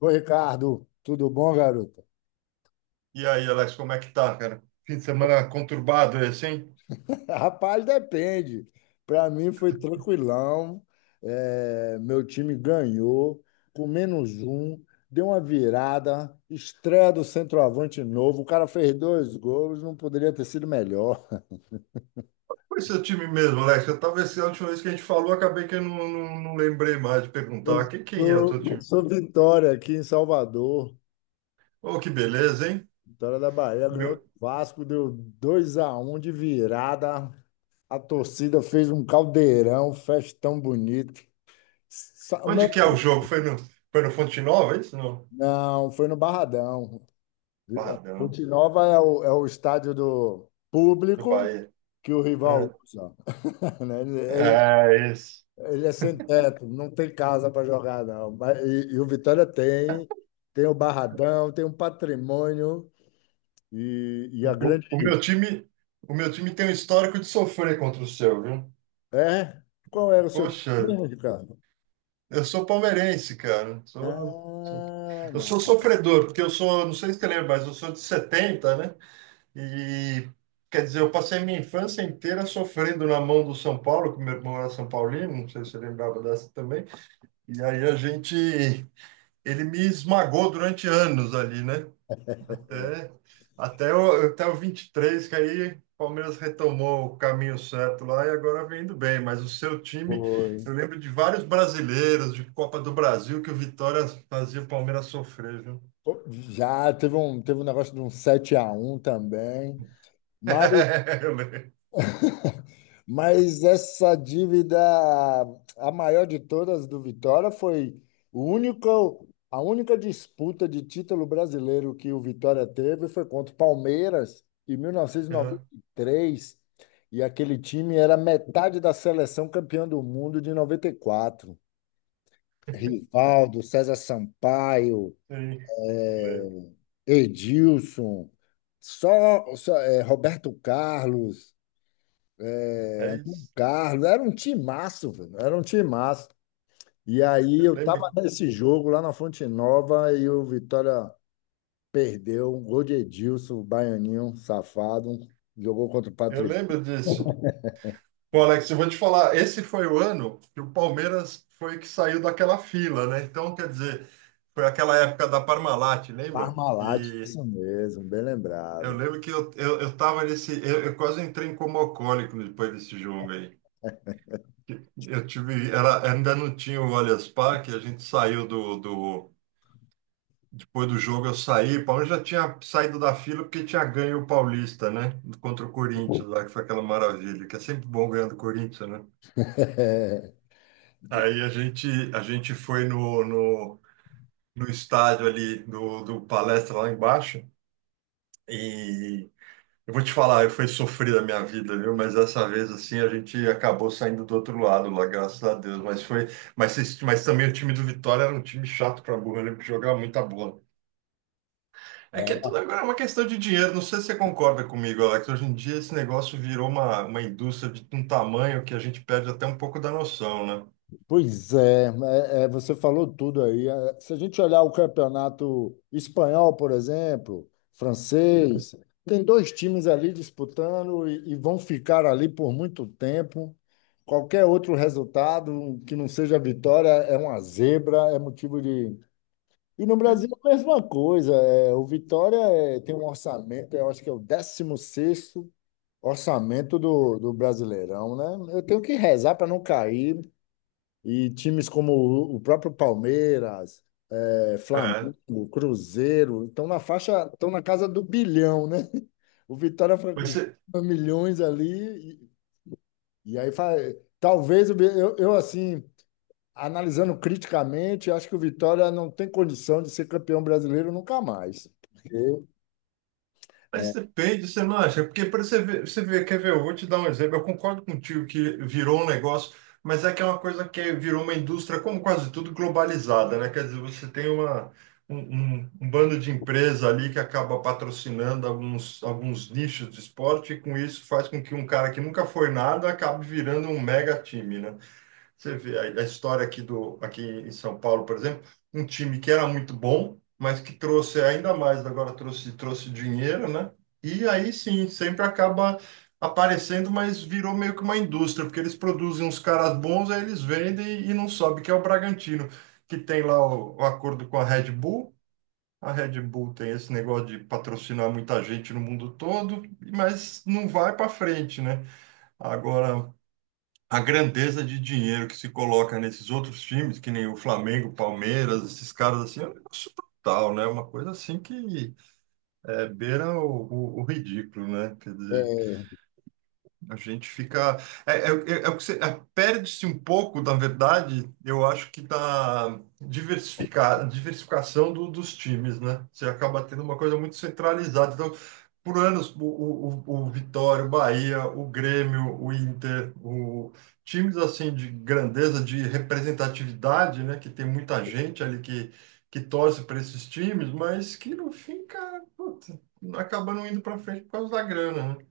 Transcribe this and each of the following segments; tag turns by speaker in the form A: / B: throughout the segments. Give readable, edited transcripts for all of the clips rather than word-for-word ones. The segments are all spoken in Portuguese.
A: Ô, Ricardo, tudo bom, garoto?
B: E aí, Alex, como é que tá, cara? Fim de semana conturbado, é assim?
A: Rapaz, depende. Para mim foi tranquilão. É, meu time ganhou com menos um, deu uma virada, estreia do centroavante novo. O cara fez dois gols, não poderia ter sido melhor.
B: Foi seu time mesmo, Alex. Eu tava esse, a última vez que a gente falou, acabei que eu não lembrei mais de
A: Eu
B: perguntar quem é o teu
A: sou,
B: time.
A: sou Vitória aqui em Salvador.
B: Oh, que beleza, hein?
A: Vitória da Bahia ganhou
B: Meu...
A: do Vasco, deu 2 a um de virada. A torcida fez um caldeirão, festão bonito. Sa- Meu
B: Onde que é o jogo? Foi no Fonte Nova, é isso? Não.
A: Não, foi no Barradão.
B: Bah,
A: Ponte Nova é o estádio do
B: do
A: público
B: Bahia.
A: que o rival usa. Né? Ele,
B: É,
A: ele-
B: é isso.
A: ele é sem teto, não tem casa para jogar, não. E o Vitória tem, tem o Barradão, tem um patrimônio e
B: O,
A: a
B: o-
A: grande.
B: o meu time, o meu time tem um histórico de sofrer contra o seu, viu?
A: É? Qual era o seu time
B: Poxa,
A: mesmo, Ricardo?
B: eu sou palmeirense, cara.
A: Ah,
B: Eu
A: não.
B: sou sofredor, porque eu sou, não sei se você lembra, mas eu sou de 70, né? E quer dizer, eu passei minha infância inteira sofrendo na mão do São Paulo, que meu irmão era São Paulino, não sei se você lembrava dessa também. E aí a gente, ele me esmagou durante anos ali, né? É, até o 23 que aí o Palmeiras retomou o caminho certo lá e agora vem indo bem. Mas o seu time,
A: Foi.
B: eu lembro de vários brasileiros de Copa do Brasil que o Vitória fazia o Palmeiras sofrer, viu?
A: Pô, já teve um negócio de um 7 a um também. Mas
B: Eu lembro.
A: Mas essa dívida, a maior de todas do Vitória, foi o único, a única disputa de título brasileiro que o Vitória teve foi contra o Palmeiras em
B: Aham,
A: 1993. E noventa e três. E aquele time era metade da seleção campeã do mundo de 94. Rivaldo, César Sampaio,
B: sim, eu lembro.
A: Edilson, só Roberto Carlos,
B: É
A: Antônio
B: isso.
A: Carlos, era um timaço, velho, era um timaço. E aí
B: Eu
A: eu tava
B: lembro.
A: nesse jogo lá na Fonte Nova e o Vitória perdeu um gol de Edilson, o baianinho safado. Um, jogou contra o
B: Eu
A: Patri
B: lembro disso. Pô, Alex, eu vou te falar, esse foi o ano que o Palmeiras foi que saiu daquela fila, né? Então, quer dizer, foi aquela época da Parmalat, lembra?
A: Parmalat,
B: Que
A: isso mesmo, bem
B: eu
A: lembrado.
B: lembro que eu, eu tava nesse. Eu quase entrei em coma alcoólico depois desse jogo aí. Eu tive. Era, ainda não tinha o Allianz Parque, a gente saiu do. Depois do jogo eu saí. O Palmeiras já tinha saído da fila porque tinha ganho o Paulista, né? Contra o Corinthians lá, que foi aquela maravilha, que é sempre bom ganhar do Corinthians, né?
A: É.
B: Aí a gente foi no estádio ali do Palestra lá embaixo. E eu vou te falar, foi sofrida a minha vida, viu? Mas dessa vez, assim, a gente acabou saindo do outro lado lá, graças a Deus. Mas foi, mas também o time do Vitória era um time chato pra burro, ele jogava muita bola. É que tudo agora é uma questão de dinheiro. Não sei se você concorda comigo, Alex. Hoje em dia esse negócio virou uma indústria de um tamanho que a gente perde até um pouco da noção, né?
A: Pois é, você falou tudo aí. É, se a gente olhar o campeonato espanhol, por exemplo, francês, tem dois times ali disputando e vão ficar ali por muito tempo. Qualquer outro resultado que não seja vitória é uma zebra, é motivo de. E no Brasil, a mesma coisa. É, o Vitória é, tem um orçamento, eu acho que é o décimo sexto orçamento do, do Brasileirão, né? Eu tenho que rezar para não cair, e times como o próprio Palmeiras, é,
B: É. É.
A: Flamengo, Cruzeiro, estão na faixa, estão na casa do bilhão, né? O Vitória foi
B: Mas você,
A: com milhões ali, e aí fa- talvez o Vi- eu, assim, analisando criticamente, acho que o Vitória não tem condição de ser campeão brasileiro nunca mais. Porque
B: mas
A: é,
B: depende, você não acha? Porque para você ver, quer ver, eu vou te dar um exemplo. Eu concordo contigo que virou um negócio, mas é que é uma coisa que virou uma indústria, como quase tudo, globalizada, né? Quer dizer, você tem um bando de empresa ali que acaba patrocinando alguns nichos de esporte, e com isso faz com que um cara que nunca foi nada acabe virando um mega time, né? Você vê a história aqui, aqui em São Paulo, por exemplo, um time que era muito bom, mas que trouxe ainda mais, agora trouxe dinheiro, né? E aí sim, sempre acaba aparecendo, mas virou meio que uma indústria, porque eles produzem uns caras bons, aí eles vendem e não sobe, que é o Bragantino, que tem lá o acordo com a Red Bull. A Red Bull tem esse negócio de patrocinar muita gente no mundo todo, mas não vai para frente, né? Agora, a grandeza de dinheiro que se coloca nesses outros times, que nem o Flamengo, Palmeiras, esses caras assim, é um negócio brutal, né? Uma coisa assim que é, beira o ridículo, né? Quer dizer,
A: é,
B: a gente fica. É o que você. É, perde-se um pouco, na verdade, eu acho que da diversificar, diversificação dos times, né? Você acaba tendo uma coisa muito centralizada. Então, por anos, o Vitória, o Bahia, o Grêmio, o Inter, o, times assim de grandeza, de representatividade, né? Que tem muita gente ali que torce para esses times, mas que no fim, cara, puta, acaba não indo para frente por causa da grana, né?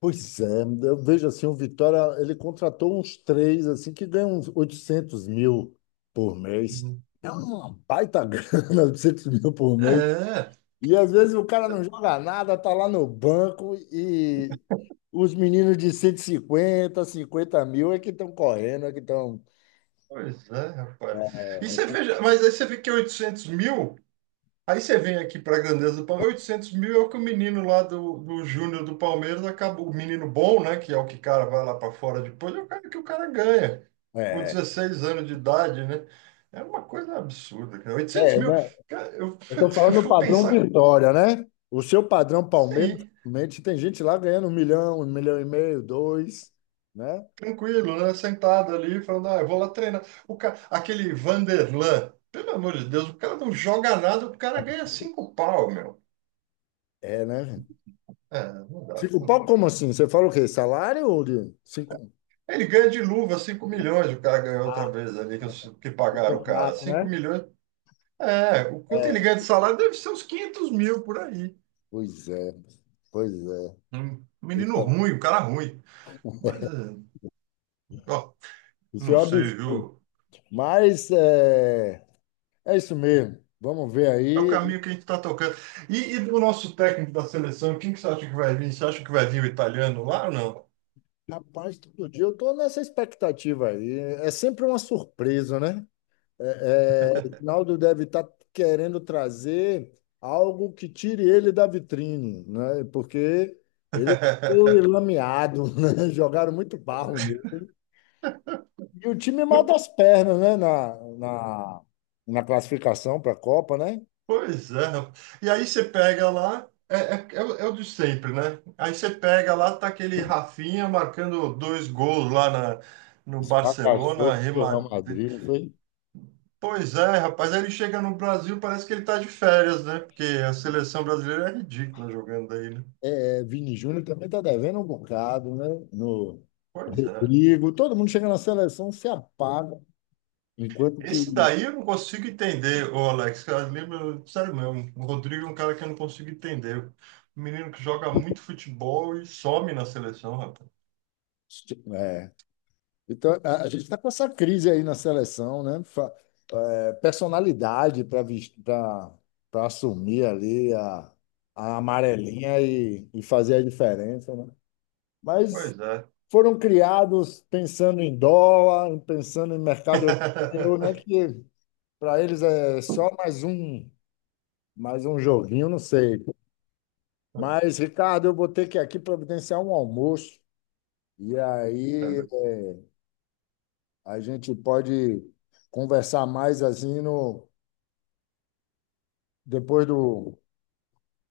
A: pois é, eu vejo assim, o Vitória, ele contratou uns três, assim, que ganham uns 800 mil por mês.
B: Uhum.
A: É uma baita grana, 800 mil por mês.
B: É,
A: E às vezes o cara não joga nada, tá lá no banco e os meninos de 150 mil é que estão correndo, é que estão...
B: pois é, rapaz. E você veja, mas aí você vê que é 800 mil, aí você vem aqui para a grandeza do Palmeiras, 800 mil é o que o menino lá do Júnior do Palmeiras acabou, o menino bom, né, que é o que o cara vai lá para fora depois, é o cara que o cara ganha,
A: É,
B: com
A: é,
B: 16 anos de idade, né? É uma coisa absurda, cara. oitocentos mil,
A: né?
B: cara, eu,
A: Eu tô
B: eu
A: falando do
B: vou
A: padrão
B: pensar,
A: Vitória, né? O seu padrão Palmeiras,
B: sim,
A: realmente, tem gente lá ganhando um milhão e meio, dois, né?
B: tranquilo, né, sentado ali, falando, ah, eu vou lá treinar. O cara, aquele Vanderlan, pelo amor de Deus, o cara não joga nada, o cara ganha cinco pau, meu.
A: É, né?
B: É, não dá,
A: Cinco
B: não
A: pau,
B: dá.
A: como assim? Você fala o quê? Salário ou de cinco?
B: Ele ganha de luva 5 milhões, o cara ganhou outra
A: Ah,
B: vez ali, que, que
A: o
B: pagaram o cara.
A: contrato,
B: cinco
A: né?
B: milhões. É, o quanto ele
A: É.
B: ganha de salário deve ser uns 500 mil por aí.
A: Pois é, pois é.
B: Um
A: Isso
B: menino ruim, um cara ruim. Mas, é, ó,
A: isso
B: não
A: é um
B: sei,
A: absurdo.
B: viu?
A: Mas é, é isso mesmo. Vamos ver
B: É o
A: aí.
B: caminho que a gente está tocando. E do nosso técnico da seleção, quem que você acha que vai vir? Você acha que vai vir o italiano lá ou não?
A: Rapaz, todo dia eu estou nessa expectativa aí. É sempre uma surpresa, né? O Ronaldo deve estar querendo trazer algo que tire ele da vitrine, né? Porque ele foi lameado, né? Jogaram muito barro nele. E o time mal das pernas, né? Na classificação para a Copa, né?
B: Pois é, rapaz. E aí você pega lá, é o de sempre, né? Aí você pega lá, tá aquele Rafinha marcando dois gols lá no Barcelona,
A: Esfacaçou com o Real
B: remad...
A: Madrid, não foi?
B: Pois é, rapaz, aí ele chega no Brasil, parece que ele tá de férias, né? Porque a seleção brasileira é ridícula jogando aí, né?
A: É, Vini Júnior também está devendo um bocado, né? No
B: Pois é.
A: Rodrigo, todo mundo chega na seleção, se apaga, enquanto
B: Esse
A: que.
B: daí eu não consigo entender, ô Alex, eu lembro, sério mesmo, o Rodrigo é um cara que eu não consigo entender. Um menino que joga muito futebol e some na seleção, rapaz.
A: É. Então, a gente está com essa crise aí na seleção, né? Personalidade para assumir ali a amarelinha e fazer a diferença, né? Mas
B: Pois é.
A: foram criados pensando em dólar, pensando em mercado europeu, né? Que para eles é só mais um joguinho, não sei. Mas, Ricardo, eu vou ter que aqui providenciar um almoço e aí a gente pode conversar mais assim no depois do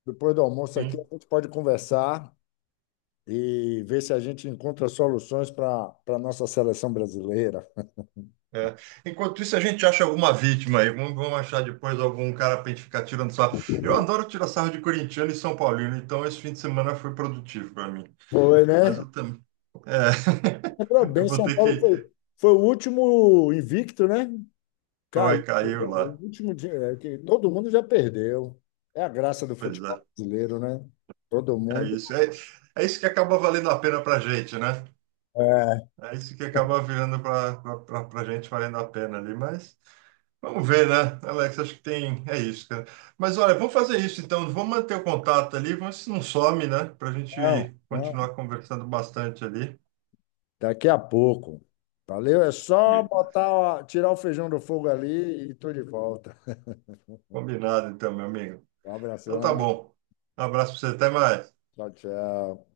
A: depois do almoço aqui a
B: Sim,
A: gente pode conversar e ver se a gente encontra soluções para nossa seleção brasileira.
B: é. Enquanto isso, a gente acha alguma vítima aí. Vamos achar depois algum cara pra gente ficar tirando sarro. Eu adoro tirar sarro de corintiano e São Paulino, então esse fim de semana foi produtivo para mim.
A: Foi,
B: Mas
A: né?
B: eu também. É.
A: Lembrou
B: Eu
A: bem,
B: vou
A: São
B: ter
A: Paulo
B: que.
A: foi o último invicto, né?
B: Foi,
A: Caiu.
B: caiu lá.
A: O último dia, é que todo mundo já perdeu. É a graça do
B: Pois é.
A: futebol brasileiro, né? Todo
B: É
A: mundo.
B: isso. É, é isso que acaba valendo a pena pra gente, né?
A: É,
B: É isso que acaba virando para a gente valendo a pena ali, mas vamos ver, né, Alex? Acho que tem, é isso, cara. Mas olha, vamos fazer isso então, vamos manter o contato ali, vamos ver se não some, né, para a
A: não,
B: gente
A: não.
B: continuar conversando bastante ali.
A: Daqui a pouco. Valeu, é só botar, tirar o feijão do fogo ali e tô de volta.
B: Combinado, então, meu amigo.
A: Um
B: Então tá
A: abração.
B: bom. Um abraço para você, até mais.
A: Tchau, tchau.